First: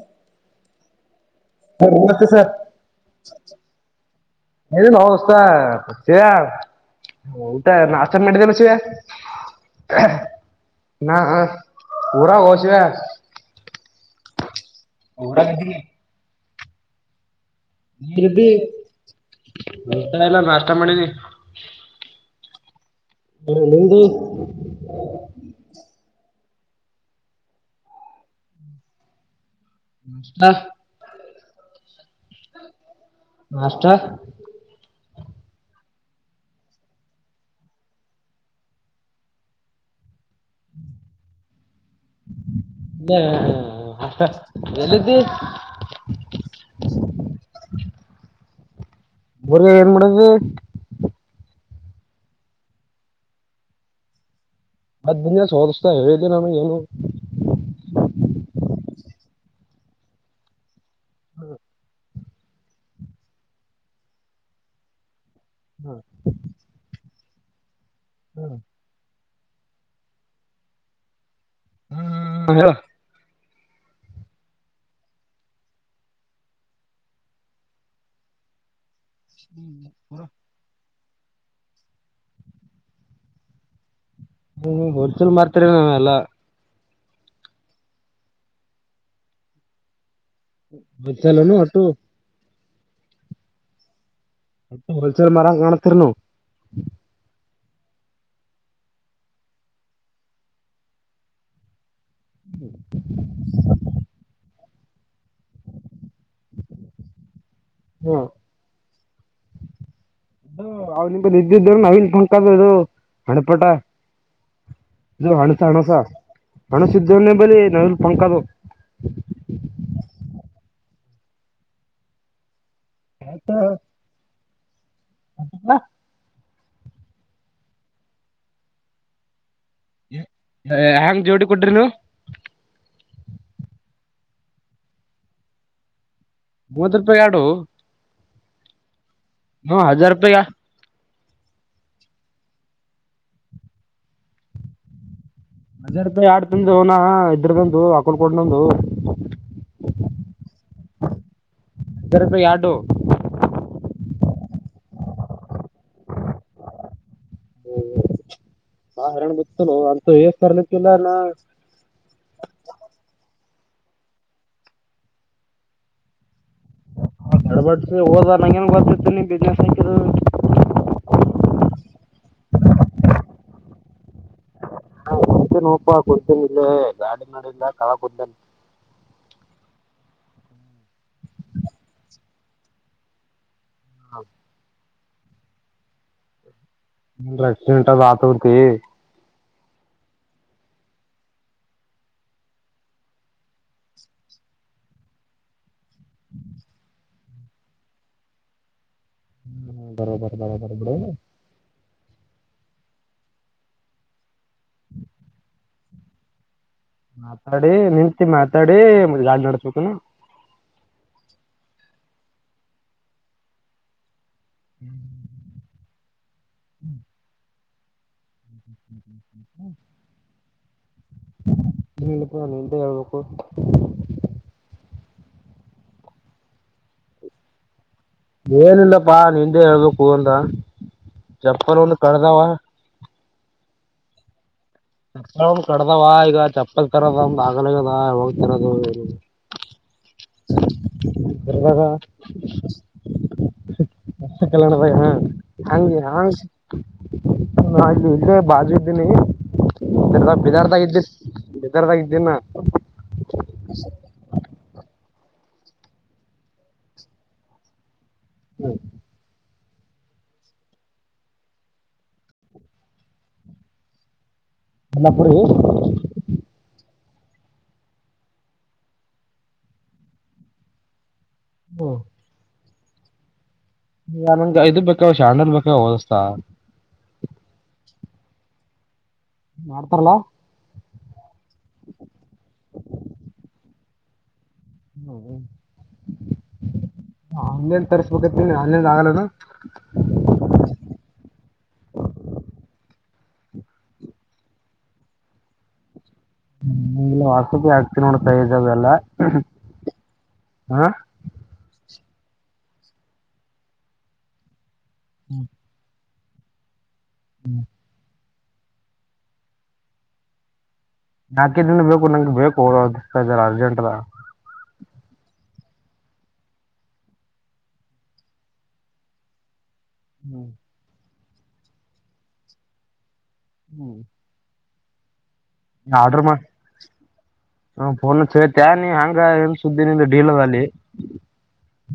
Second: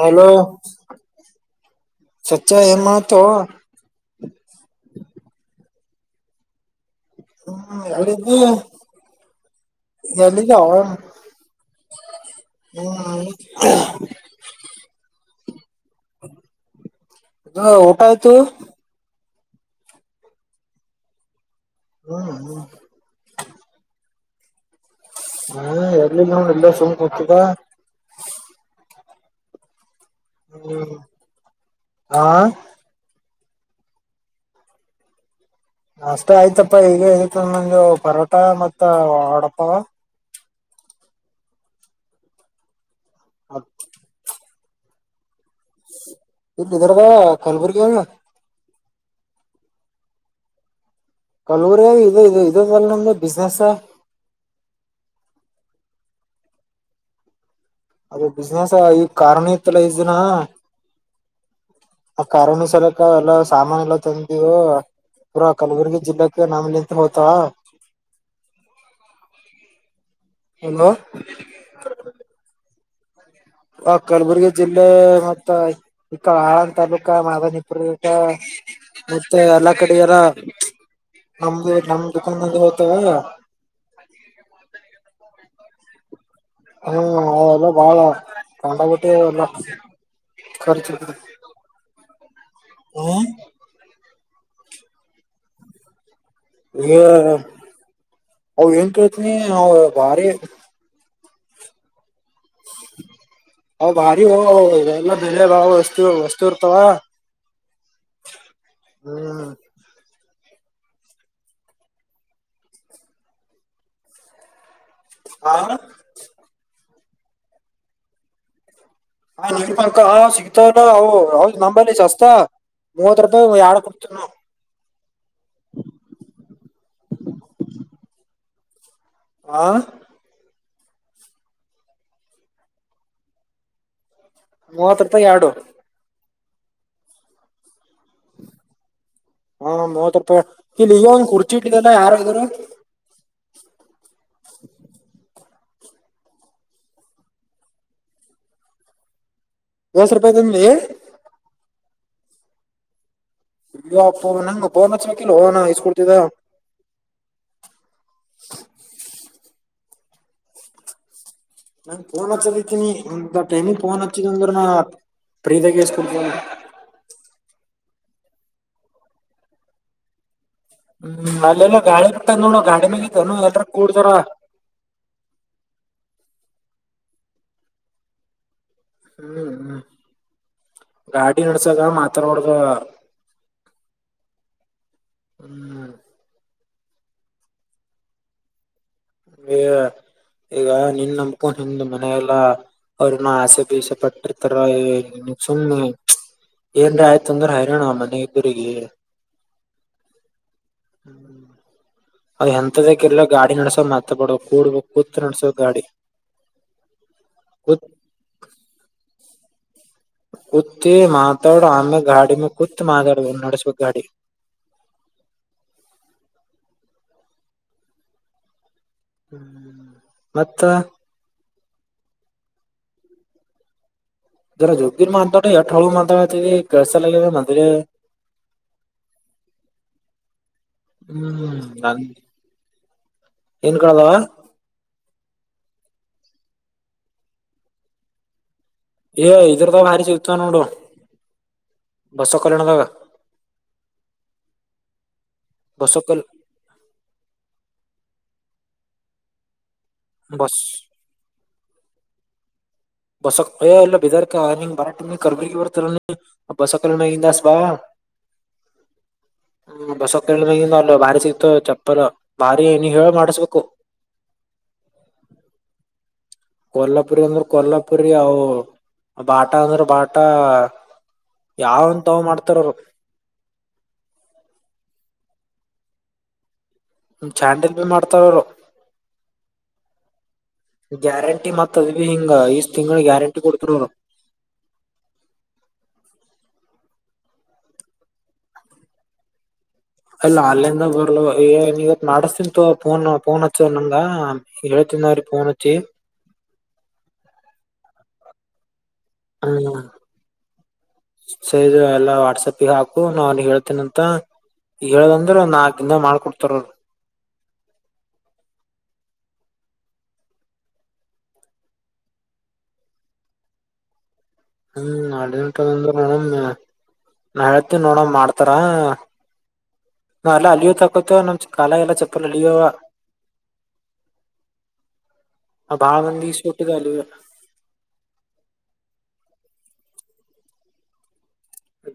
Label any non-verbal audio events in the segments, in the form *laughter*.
Hello ತ್ತ sir ಸಚ್ಚ ಏನ್ ಮಾಡತು ನವುತ ಸಯ ಊಟಾ ಹ್ಮ್ ನಸ್ತ ಎಲ್ಲಿದ್ದಿ ಮೆಟ್ಟಲ್ಲ ಸಯ ಎಲ್ಲಿದ್ದಾವ ನಾ ಊರಾ ಶಿವ ಹ್ಮ್ ಊರ ದು ಊಟಾಯತು ಇಟ ಇಲ್ಲ ನಾಷ್ಟ ಮಾಡಿದಿ ಹ್ಮ್ ಹ್ಮ ಹಾ ನಿಮ್ದು ಹಾ ಎರ್ಲ್ಲಿಿಲ್ಲ ನೋ ಎಲ್ಲ ಸೋಂಕು ಹತದ ಹಾ ಆಾ ನಷ್ಟತ ಅಷ್ಟೇ ಆಯ್ತಪ್ಪಾ ಈಗ ಇತ್ತು ನ ಪರೋಟ ಮತ್ತ ಹಡಪ್ಪ ಹ ಎಿದ್ದ ಇ ವಿಧರ್ಭ ಕಲಬುರಗ ಮುರಿಗ ಏನು ಮಾಡಡುದು ಕೆಲವರಿ ಇ ಇದು ಇದದಲ್ಲ ನಮ್ದ ಬಿಸ್ನೆೆಸ್ ಅದಯ ಸೋಸ್ತಾ ಹೇಳಿದ್ದಿ ನಮಗೆ ಏನು ಅದ ಬಿಸ್ನೆಸ್ ಈಗ ಕಾರಣ ಇತ್ತಲ್ಲ ಈ ದಿನ ಹ್ಮ ಆ ಕಾರರಣ ಸಲಕ ಎಲ್ಲ ಸಾಮಾನ ಎಲ್ಲ ತಂದವು ಪೂರ ಕಲಬುರಗಿ ಜಿಲ್ಲಾಕ್ಕೆ ನಾಮಲ್ಲಿ ಅಂತ ಹೋತಾ ಹ್ಮ ಹಲೋ ಹ್ಮ್ ಆ ಕಲಬುರ್ಗಿ ಜಿಲ್ಲೆ ಮತ್ತ ಈ ಆಳನ್ ತಾಲೂಕ ಮಾದಾನಿಪುರ ಮತ್ತೆ ಎಲ್ಲ ಕಡೆಯಾರ ನದು ನಮ್ಮ ದಕಾನದಂದ ಹತ ಹ್ಮ ಹೊರ್ಚಲ್ ಮಾಡ್ತರವ ನಾವ್ ಎಲ್ಲಾ ಹ್ಮ್ ಅವೆಲ್ಲ ಬಾಳ ತೊಂಡಬಟ್ಟಿಲ್ಲ ಮತ್ತಲ್ಲನು ಒಟ್ಟು ಹ್ಮ ಅತ್ತ ಹೋಲ್ಸೇಲ್ ಮರ ಕಾಣಾುತ್ತನ ಅವ ಏನ್ ಕತ ಭಾರಿ ಹ ಹ ಭಾರಿ ಎಲ್ಲ ಎಲ್ಲೆ ಬಾಾವ ವಸ್ತು ವಸ್ತು ಇರ್ತಾವ ಹ್ಮ್ ಹ್ಮ ಅವ್ ನಿ್ದ ಇದ್ದಿದ್ದ ನವೀನ್ ಪಂಕ್ದ ಇದು ಹಣಪಟ ಇದು ಹ ಹಣಸ ಹಣಸ ಹಣಸ ಇದ್ದವನ್ನೇ ಬಲಿ ನವಿಲ್ ಪಂಕದು ಹಾ ನಿಪಕ ಹ ಶಕ್ತಲ್ಲ ಹ ಹದು ನಂಬಲಿಸ್ಸ್ತ ಮೂವತ್ತು ರೂಪಾಯಿ ಆಳ ಕೊಡ್ತ *unintelligible* ಹಾ ಹೆ್ಯಾಂಗ ಜೋಡಿ ಕೊಟ್ರಿ ನೀ ಮೂವತ್ ರೂಪಾಯಿ ಎರಡು ಮೂವತ್ ರೂಪಾಯಿ ಎರಡು ಹಾ ಹ್ಮ ಹಜಾರ್ ಮೂವತ್ ರೂಪಾಯಿ ಇಲ್ಲಿ ಕುರ್ಚಿ ಇಟ್ಟಿದಲ್ಲ ಯಾರರು ಹಜ ರೂಪಾಯಿ ಆಡ್ತಂದು ಅವನ ಇದ್ರಗಂದು ಆಕೊಂಡಕಡಂದು ಎಸ್ ರೂಪಾಯಿ ತಂದುಿ ಅರಾದ್ರೆ ಎರಡು ಇಲ್ವಾಪ್ಪ ನಂಗ ಬೋನ್ ಹಚ್ಬೇಕಿಲ್ ಹನ ಇಸ್ಕೊಡ್ತಿದ್ದ ಹ್ಮ ಮ ಹಾರಾಣ ಗೊತ್ತತ ಅಂತ ಕಲುಕ್ಕಲ್ಲ ನ ನಂಗ್ ಫೋನ್ ಹಚ್ಚದತೀನಿ ಇ ಟೈಮಿಂಗ್ ಫೋನ್ ಹಚ್ಚಿದ ಅಂದ್ರ ನ ಪ್ರೀತಕ್ಕೆಸ್ಕಡ್ ಬಟ್ಸ ಹೋದ ನನೇನು ಗೊತ್ತತಿತ್ತು ನೀ ಬಿಸ್ನೆಸ್ ಹಕ್ಕಿದು ಹು ಅಲ್ಲೆಲ್ಲ ಗಾಳಿ ಬಿಟ್ಟ ನೋಡ ಗಾಡಿ ಮ್ಯಾಗನು ಎಲ್ರ ಕೂಡತ್ತಾರಾ ಕುಂತೇ ನೋಪಾ ಕುಂತೇನಿ ಇಲ್ಲ ಗಾಡಿ ಮೇಲಿಂದ ಕೆಳಗ ಕುಂತೇನಿ ಹು ಹು ಗಾಡಿ ನಡಸ್ಸುವಾಗ ಮಾತಾಡ್ಬಾರಾದ್ರೂ ಹೌದ ಹು ಏನರ ಎಕ್ಕ್ಷಿಡೆಂಟ ಆಗತ್ತತಿ ಈ ಈಗ ನಿನ್ ನಂಬಕೊಂಡ ನಿನ್ನ ಮನ್ಯಾಗ ಎಲ್ಲಾ ಅವರ ಏನೋ ಆಸೆ ಪೀಸೆ ಪಟ್ಟಿರ್ತಾರಾ ಏ ನಿನಗ ಸುಮ್ಮ್ ನ ಏನರ ಆಯ್ತು ಅಂದ್ರೆ ಹೈರೋಣಾ ಮನಿ ಇಬ್ಬರಗಿ ಹು ಬರೋಬರಿ ಬರೋಬರಿ ಬಿಡ ಅದ ಎಂತದ ಯಾಕ್ ಗಾಡಿ ನಡಸೋ ಮಾತ ಬಡ ಕೂಡ್ಬ ಕೂತ್ ನಡಸೋದ ಗಾಡಿ ಮಾತಾಡಿ ಕೂತ್ ನಿಂತಿ ಮಾತಾಡಿ ಗಾಡಿ ನಡ್ಸಬೇಕೇನ ಕುತ್ತ ಮಾತಾಡ ಆಮೆ ಗಾಡಿ ಮ್ಯಾಗ ಕುತ ಮಾತಾಡ ನಡೆಸಬೇಕ ಗಾಡಿ ಹು ಹು ಹು ಹು ಹು ಹ್ಮ್ ಮತ್ತ ಏನಿಲ್ಲ ಪಾ ನಿಂದೆ ಹೇಳ್ಬೇಕು ಜರ ಜಗ್ಗಿರ್ ಮಾತಾಡ್ ಎಷ್ಟ ಹಳು ಮಾತಾಡಾಕತ್ತಿದಿ ಕೆಳಸಲ್ಲ ಆಗಿದ ಮಾತಾಡುದು ಏನಿಲ್ಲಪ್ಪಾ ನಿಂದೆ ಹೇಳ್ಬೇಕು ಅಂದ ಹ್ಮ್ ಚಪ್ಪಲ್ ಒಂದು ನನ್ ಕಡದಾವ ಏನ್ ಕಳದಾವ ಚಪ್ಪಲ್ ಕಡದಾವ ಈಗ ಚಪ್ಪಲ್ ತರದ ಒಂದ್ ಆಗಲೆಲ್ಲಾ ಹೋಗ್ತರದ ಏ ಇದ್ರದಾಗ ಭಾರಿ ಸಿಗತಾವ ನೋಡು ಇದ್ರದಾಗ ಬಸವ ಕಲ್ಯಾಣದಾಗ ಬಸವ ಕಲ್ಯಾಣದಾಗನ ಹೆಂಗ ಬಸವ ಕಲ್ ಹೆಂಗ ನ ಕೋ ಬಾ ಅಲ್ಲಿ ಇದ್ದೀನಿ ಬಿದರ್ ಬಸ್ ಬಿದರದಾಗ ಇದ್ದಿ ಬೀದರದಾಗ ಇದ್ದೀನಿ ನಾ ಬಸಕ್ಯ ಎ ಅಲ್ಲಿ ಬೀದರ್ ಕ ಆಗಿಲ್ಲ ನಂಗ ಬರಾಕ್ ಅಂದ್ರ ಕಲ್ಬುರ್ಗಿ ಬರ್ತಿರೆನ್ ನೀವು ಬಸವ ಕಲ್ಯಾಣ ಹಿಂದ ಹಾಸಿ ಬಾ ಹು ಹು ಬಸವ ಕಲ್ಯಾಣದಾಗಿಂದ ಅಲ್ಲೇ ಬಾರಿ ಸಿಗತಾವ ಚೆಪ್ಪಲ್ ಬಾರಿ ನಿ ಹೇಳಿ ಮಾಡಸ್ಬೇಕು ಕೊಲ್ಲಾಪುರಿ ಕೊಲ್ಲಾಪುರಿ ಅಂದ್ರ ಕೊಲ್ಲಾಪುರಿ ಅವು ಬಾಟಾ ಅಂದ್ರ ಬಾಟಾ ಯಾವಂತಾವ ಮಾಡ್ತಾರ ಅವರು ನನಗ ಇದು ಬೇಕಾವ ಶ್ಯಾಂಡಲ್ ಬೇಕಾಗ್ಯಾವು ದೋಸ್ತಾ ಚಾಂಡಿಲ್ ಭೀ ಮಾಡ್ತಾರರು ಮಾಡ್ತಾರಲ್ಲಾ ಗ್ಯಾರಂಟಿ ಮತ್ತ ಅದುಬಿ ಹಿಂಗ ಇಷ್ಟ್ ತಿಂಗಳ ಗ್ಯಾರಂಟಿ ಕೊಡ್ತರ ಅವರು ಹುಹು ಆನ್ಲೈನ್ ತರಿಸಬೇಕಂತೆಳಿ ಆನ್ಲೈನ್ ಆಗಲ್ಲನ ಅಲ್ಲ ಆನ್ಲೈನ್ದಾಗ ಬರ್ಲ ಏ ನಿವತ್ತ ಮಾಡಿಸ್ತೇನಿತೋ ಫೋನ್ ಫೋನ್ ಹಚ್ಚ ನಂಗ ಹೇಳಿದ್ ತಿನವರಿಗೆ ಫೋನ್ ಹಚ್ಚಿ ನೋಡತಾಇದೇವಿ ಇದವೆಲ್ಲಾ ಹ ಅಣ್ಣಾ ಸರಿ ಆತ ಇಲ್ಲ ವಾಟ್ಸ್ಪ್ ಹಾು ನ ಅವ ಹೇಳ್ತೇನ ಅಂತ ಹೇಳದ ಅಂದ್ರೆ ಒ ನಾಕ ಮಾಡ ತರೋರ್ ಹು ನಾಕೇ ದಿನ ಬೇಕು ನಂಗೆ ಬೇಕು ಜರಾ ಅರ್ಜೆಂಟದ ಹು ಅಡಂಟ ಅಂದ ನೋಡಮ ನಾ ಹೇಳ್ತೇ ನೋಡ ಮಾಡ್ತಾರ ನಾವ ಎಲ್ಲ ಅಲಿಯೋತಲುಪೋತ್ತೋ ನಮ ಕಾಲ ಎಲ್ಲ ಚಪ್ಪಲ್ಲ ಅಲಿಯೋವ ಹು ಬಾಳ ಆರ್ಡ್ರ ಮಂದಿ ಮಾಡ ಸುಟ್ಟಿದ ಅಲಿವ ಹು ಫೋನ್ ಹಚ್ಚಿ ಹೇಳತಿಯಾ ಹೆಂಗ ಸುದ್ದಿನಿಂದ ಢೀಳಾಲಿ.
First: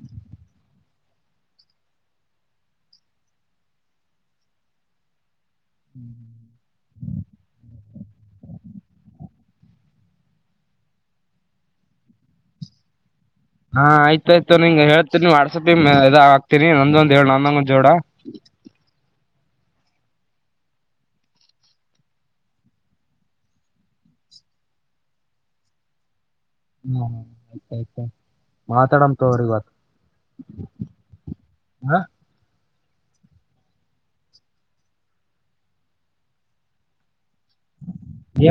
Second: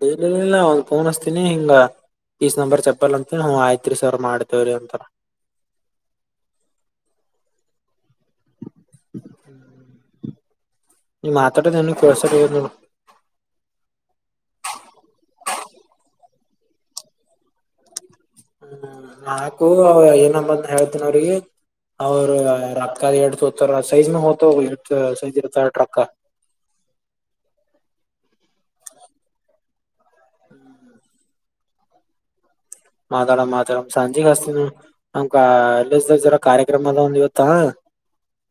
ಡೈಲಲ್ಲ ಒಂದು ಫೋನ್ಸ್ತೀನಿ ಹಿಂಗ. ಪೀಸ್ ನಂಬರ್ ಚಪ್ಪಲ್ಂತ ನಾ್ ಆಯ್ತ್ರಿ ಸರ್ ಮಾಡ್ತೇವ್ರಿ ಅಂತಾರ. ಹ್ಮ್. ನೀ ಮಾತ್ರಡ ನಿನ ಕೆಳಸ. ಹಾ ಆಯ್ತಾಯಯ್ತು ನಿನ್್ ಹೇಳ್ತೀನಿ ವಾಟ್ಸಪ್ಿ ಇದ ಹಾತನಿ ನಂದೊಂದ್ ಹೇಳ ನಂದೊಂಗೊ್ ಜೋಡ. ಹ್ಮ್ ನಾಕು ಏನಂಬಂದ ಹೇಳ್ತನ ಅವ್ರಿಗೆ. ಅವ್ರ ರತ್ ಕಾಲ ಎಡ್ಡು ಹೋತಾರ ಸೈಜ್ ಮ ಹೋ್ತ ಎ ಸೈಜ್ ಇರ್ತಾರ ಟ್ರಕ್. ಹ್ಮ ಆಯ್ತ ಆಯ್ತ ಮಾತಾಡಮ ತೋ್ರಿ ಇವತ್ತು. ಹಾ. ಮಾತಾಡ ಮಾತಾಡ ಸಂಜೆ ಹಸ್ತಿನ ನಮ್ ಎಲ್ಲರ ಕಾರ್ಯಕ್ರಮ ಅದ ಒಂದ್ ಇವ.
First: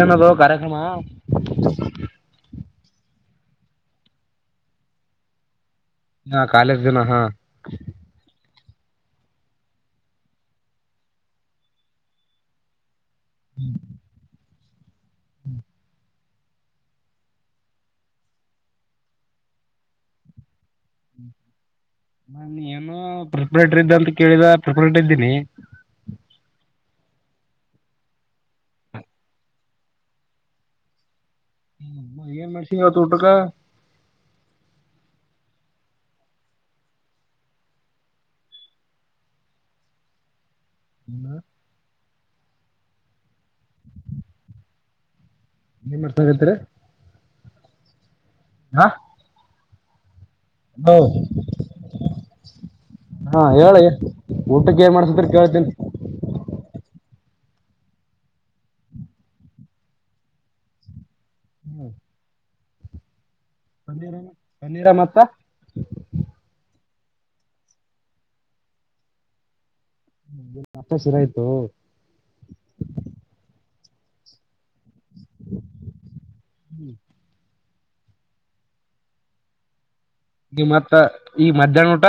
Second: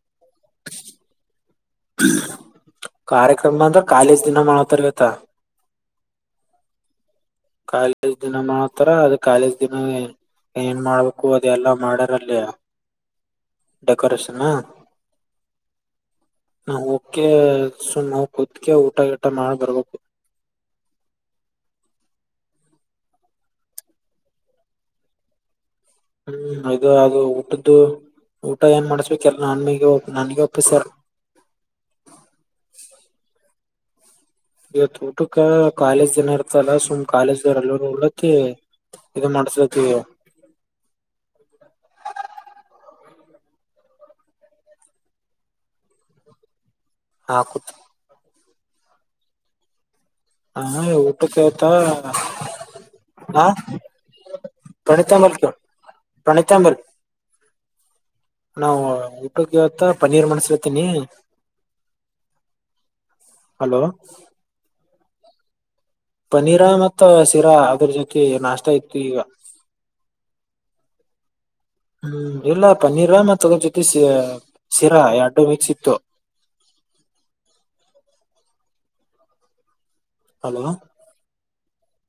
ಏನದು ಕಾರ್ಯಕ್ರಮ. ಕಾರ್ಯಕ್ರಮ ಅಂದ್ರ ಕಾಲೇಜ್ ದಿನ ಮಾಡತರ್ವತ್ತ. ಹಾ ಕಾಲೇಜ್ ದಿನ ಹಾ ಕಾಲ ದಿನ ಮಾಡ. ತರ ಅದ ಕಾಲೇಜ್ ದಿನ ಏನ್ ಮಾಡ್ಬೇಕು ಅದೆ ಎಲ್ಲಾ ಮಾಡ್ಯಾರಲ್ಲಿಯ. ಡೆಕೋರೇಷನ್ ಹ. ನಾ ಹೋಗಕ ಸುಮ್ ನ ಕತ್ಕ ಊಟ ಟ ಮಾಡ ಬರ್ಬೇಕು. ಹ್ಮ್ *unintelligible* ನಾನು ಏನು ಪ್ರಿಪರೇಟರ್ ಇದ್ದ ಅಂತ ಕೇಳಿದ ಪ್ರಿಪರೇಟರ್ ಇದ್ದೀನಿ. ಹ್ಮ್ ಅದು ಅದು ಊಟದ್ದು. ಊಟ ಏನ್ ಮಾಡಸ್ಬೇಕ ಎಲ್ಲ ನನ್ ಮಗ ನನ್ಗ ಒಪ್ಪಸಾರ. ಹ್ಮ ಮಷಿ ಗತ್ತುಟಕ. ಇತ್ತು ಊಟಕ್ಕೆ ಕಾಲೇಜ್ ಜನ ಇರ್ತಲ್ಲ ಸುಮ್ ಕಾಲೇಜ್ ದವಲ್ಲ ಉಳತಿ. ಇದು ಮಾಡಸಕ್ಕೆ. ಹ್ಮ. ನಿಮ್ ಮಾಡರ್ಸಗತ್ರಿ. ಹಾಕೂತ್. ಹಾ. ಹಾ ಊಟಕ್ಕೆ ಆಯತಾ. ಹಾ ಹ ಹೇಳಿ ಊಟಕ್ಕೆ ಏನ್ ಪ್ರಣೀಿತ ಮಾಡ್ಸತ್ರಿ ಅಂಬಲ್ ಕೇಳ್ತೀನಿ ಪ್ರಣಿತ ಅಂಬಲ್. ನಾವವು ಊಟಕ್ಕೆಿವತ್ತ ಪನ್ನೀರ್ ಮಣಸತೀನಿ. ಹ್ಮ್. ಹಲೋ ಪನೀರ ಪನ್ನೀರ ಮತ್ತ. ಪನೀರ ಮತ್ತ ಶಿರಾ ಅದ್ರ ಜೊತೆ ನಾಷ್ಟ ಇತ್ತು ಈಗ. ಮತ್ತ ಶಿರಾ ಇತ್ತು ಹ್ಮ್ ಇಲ್ಲಾ ಪನ್ನೀರ್ವಾಮ ತಗ ಜೊತೆಷ. ಶಿರಾ ಎರಡು ಮಿಕ್ಸ ಇತ್ತು. ಹಲೋ ನಿಮ್ಮತ್ ಈ ಮಧ್ಯಾಹ್ನ ಊಟ.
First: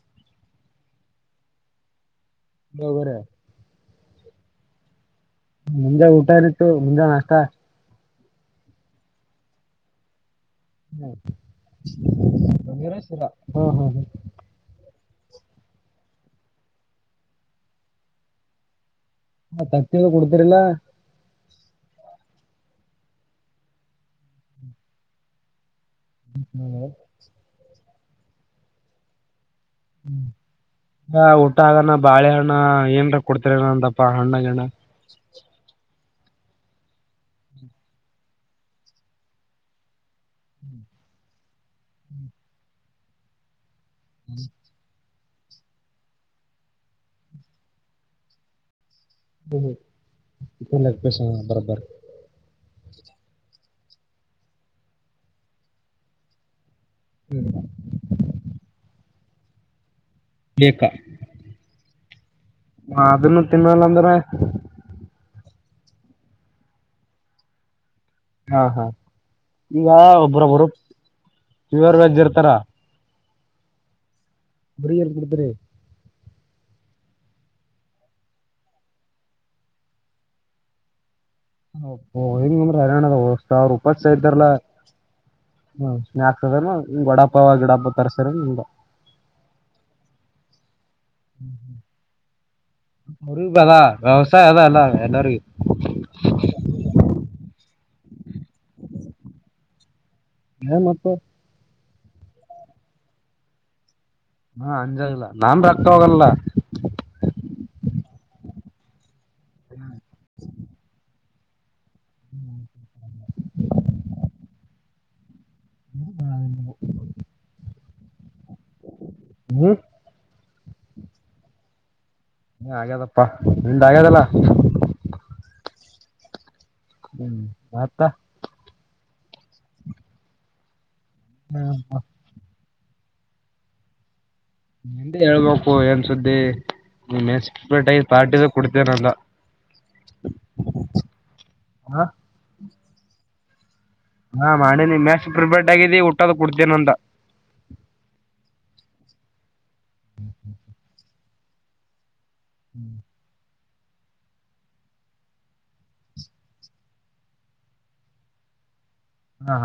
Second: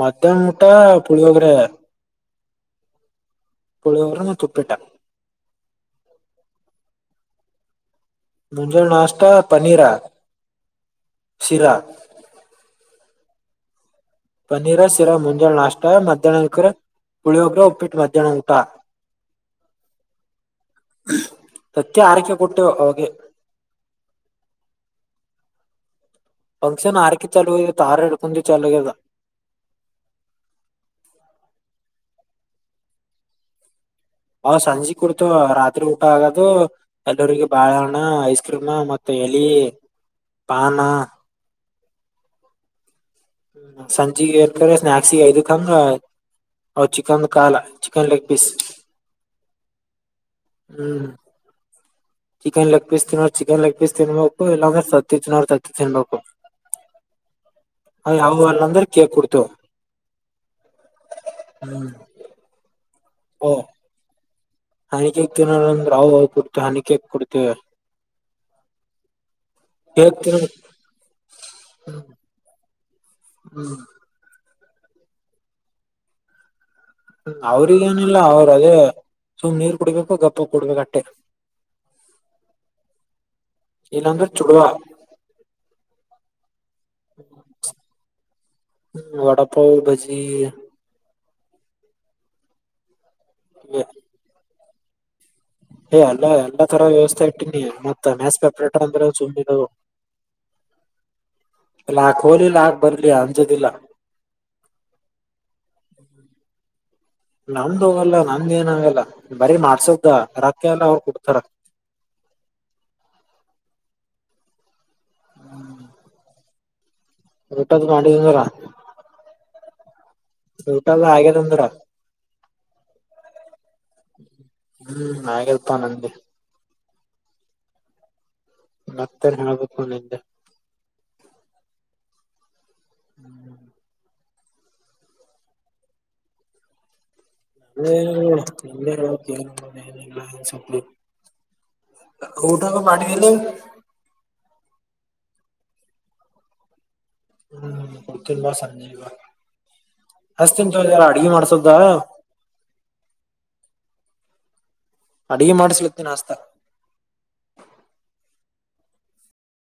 ಮತ್ತ ಮುಟ್ಟಾ ಪಳಿವೋಗರ. *unintelligible* ಕೊಳಿಯೋರ ನ ಕುಪ್ಪೇಟ. ಮುಂಜೆ ಊಟ ಏನಿತ್ತು ಮುಂಜೆ ನಷ್ಟ. ಮುಂಜೊ ನಾಸ್ತಾ ಪನ್ನೀರಾ. ಹ್ಮರರ ಹ್ಮ ಹ್ಮ ಹ್ಮ್. ಪನ್ನೀರ ಸಿಿರಾ ಮುಂಜಾಳು ನಾಷ್ಟ ಮಧ್ಯಾಹ್ನಕ್ರ ಪುಳಿಯೋಗ್ರ ಉಪ್ಪಿಟ್ಟು ಮಧ್ಯಾಹ್ನ ಊಟ. ಹ ತಪ್ಪಾಗ ಕೊತರಲ. ಸತ್ಯ ಆರಕ್ಕ ಕುಟ್ಟ ಓೋಗೆ. ಫಂಕ್ಷನ್ ಆರಕ ಚಾಲಲುತ್ತು ಆರರಡು ಪಂಜೆ ಚಲು ಆದ. ಹ ಊಟ ಆಗನ ಬಾಳೆಹಣ್ಣ ಏನ್ ಕೊಡ್ತರ ಅಪ್ಪ. ಹ ಸಂಜೆ ಕುಡ್ತು ರಾತ್ರಿ. ಆಗದು ಎಲ್ಲರಿಗೆ ಬಾಳೆಹಣ ಐಸ್ ಕ್ರೀಮ ಮತ್ತ ಎಲಿ. ಬಾಮ ಸಂಜಿಏರ್ತಾರೆ ಸ್ಕ್ ಐದ ತಂಗ ಅವ ಚಿಕನ್ ಕಾಲ ಚಿಕನ್ ಲೆಗ್ ಪೀಸ್ ಹ್ಮ ಹ್ಮ್ ಇಬೇಕಷ ಬರಬರ್ ಚಿಕನ್ ಲೆಗ್ ಪೀಸ್ ತಿನ್ನೋಡ್ ಚಿಕನ್ ಲೆಗ್ ಪೀಸ್ ತಿನ್ಬೇಕು ಇಲ್ಲಾಂದ್ರೆ ಸತ್ತಿ ತಿನ್ನೋ್ರ ತತ್ತ ತಿನ್ಬೇಕು ಅ ಹ ಅ ಅಂದ್ರ ಕ ಕುಡ್ತ ಹ್ಮ್ ಹ ಅದನ್ನು ತಿನ್ನಲ್ಲ ಅಂದ್ರೆ ಹನಿಕಕ್ ದನ ಅಂದ್ರ ಅವವು ಕೊಡ್ತ ಹನಿಕಕ್ ಕೊಡ್ತೇವಿ ಹಾ ಹಾ ಈಗ ಕೇಕ್ ತಿನ್ ಒಬ್ಬ್ರೊಬ್ರು ಪರ್ ವೆಜ್ಜ್ ಇರ್ತಾರ ಹ್ಮ್ ಬರಿಲ್ ಕುತರ ಅವ್ರಿಗ ಏನಿಲ್ಲ ಅವರು ಅದೇ ಸುಮ್ ನೀರ್ ಕುಡ್ಬೇಕು ಗಪ್ಪ ಕುಡ್ಬೇಕು ಅಟ್ಟೆ ಹ ಂದ್ರ ಹರಣ ಅದ ಸಾವಿರ ಉಪಾಯ ಇಲ್ಲಾಂದ್ರೆ ಇದತಾರಲ್ಲಾ ಚುಡುವ ಹ್ಮ ಸ್ಕ್ತದ ಗಡಪ್ಪ ಗಿಡಪ್ಪ ತರ್ಸರ ನಿದ ವಡಪಾವ್ ಬಜಿ ಹ್ಮ್ ಹ್ಮ್ ಉಪದಾ ವಿವಸಾಯದಾ ಎಲ್ಲ ಎಲ್ಲಾರಗ ಏ ಅಲ್ಲ ಎಲ್ಲಾ ತರ ವ್ಯವಸ್ಥೆ ಇಟ್ಟೀನಿ ಮತ್ತ ಮ್ಯಾಸ್ ಪೇಪರೇಟರ್ ಅಂದ್ರೆ ಸುಮ್ಮದು ಹ ಮತ್ತ ಲಾಕ್ ಹೋಲಿ ಲಾಕ್ ಬರ್ಲಿ ಅಂಜದಿಲ್ಲ ಹಾ ಅಂಜಾಗಲ್ಲ ನಾನ್ ರತ ಹೋಗಲ್ಲ ನಮ್ದು ಹೋಗಲ್ಲ ನಮ್ದ ಏನ ಆಾಗಲ್ಲ ಬರಿ ಮಾಡ್ಸದ್ದ ಅರಕ್ಕೆ ಎಲ್ಲ ಅವ್ರು ಕು ಕೊಡ್ತಾರ ಹ್ಮ ಹ ಅದ ರೊಟ್ಟದ ಮಾಡಿದಂದರ ಹ್ಮ ಊಟಲ್ಲ ಹಾಗೆ ತಂದ್ರ ಹ ಹಾಗಗ್ಯದಪ್ಪಾ ನಿಮ್ದ ಆಗ್ಯದಲ್ಲ ಉಪ್ಪ ನಂದ ಹ್ಮ್ ಮತ್ತಾ ಮತರ್ ಹೇಳ್ಬೇಕು ನಿದೆ ಹ್ಮ ಹಾ ಹ್ಮ್ ನಿ ಹೇಳ್ಬೇಕು ಏನ್ ಸುದ್ದಿ ನೀ ಎಕ್ಸ್ಪರ್ಟ್ ಆಗಿ ಪಾರ್ಟಿದು ಹ್ಮಲ್ಲ ಕೊಡ್ತೇನಂದ ಸ ಹಾ ಊಟಕ ಮಾಡಟಿ ಇಲ್ಲ ಹಾ ಮಾಡೇನಿ ಮ್ಯಾಸ್ ಪ್ರಿಪೇರ್ಡ್ ಆಗಿದ್ದಿ ಊಟ್ಟದ ಕುಡ್ತೇನ ಅಂತ ಹ್ಮ್ ಕೊಡ್ತಂಬಾ ಸಂಜೆವಾ ಅಷ್ಟ ಎಂತಾರ ಅಡ್ಗೆ ಮಾಡ್ಸೋದ ಹ್ಮ್ ಅಡುಗೆ ಮಾಡಿಸಲತ್ತೆ ನಾಸ್ತ ಹಾ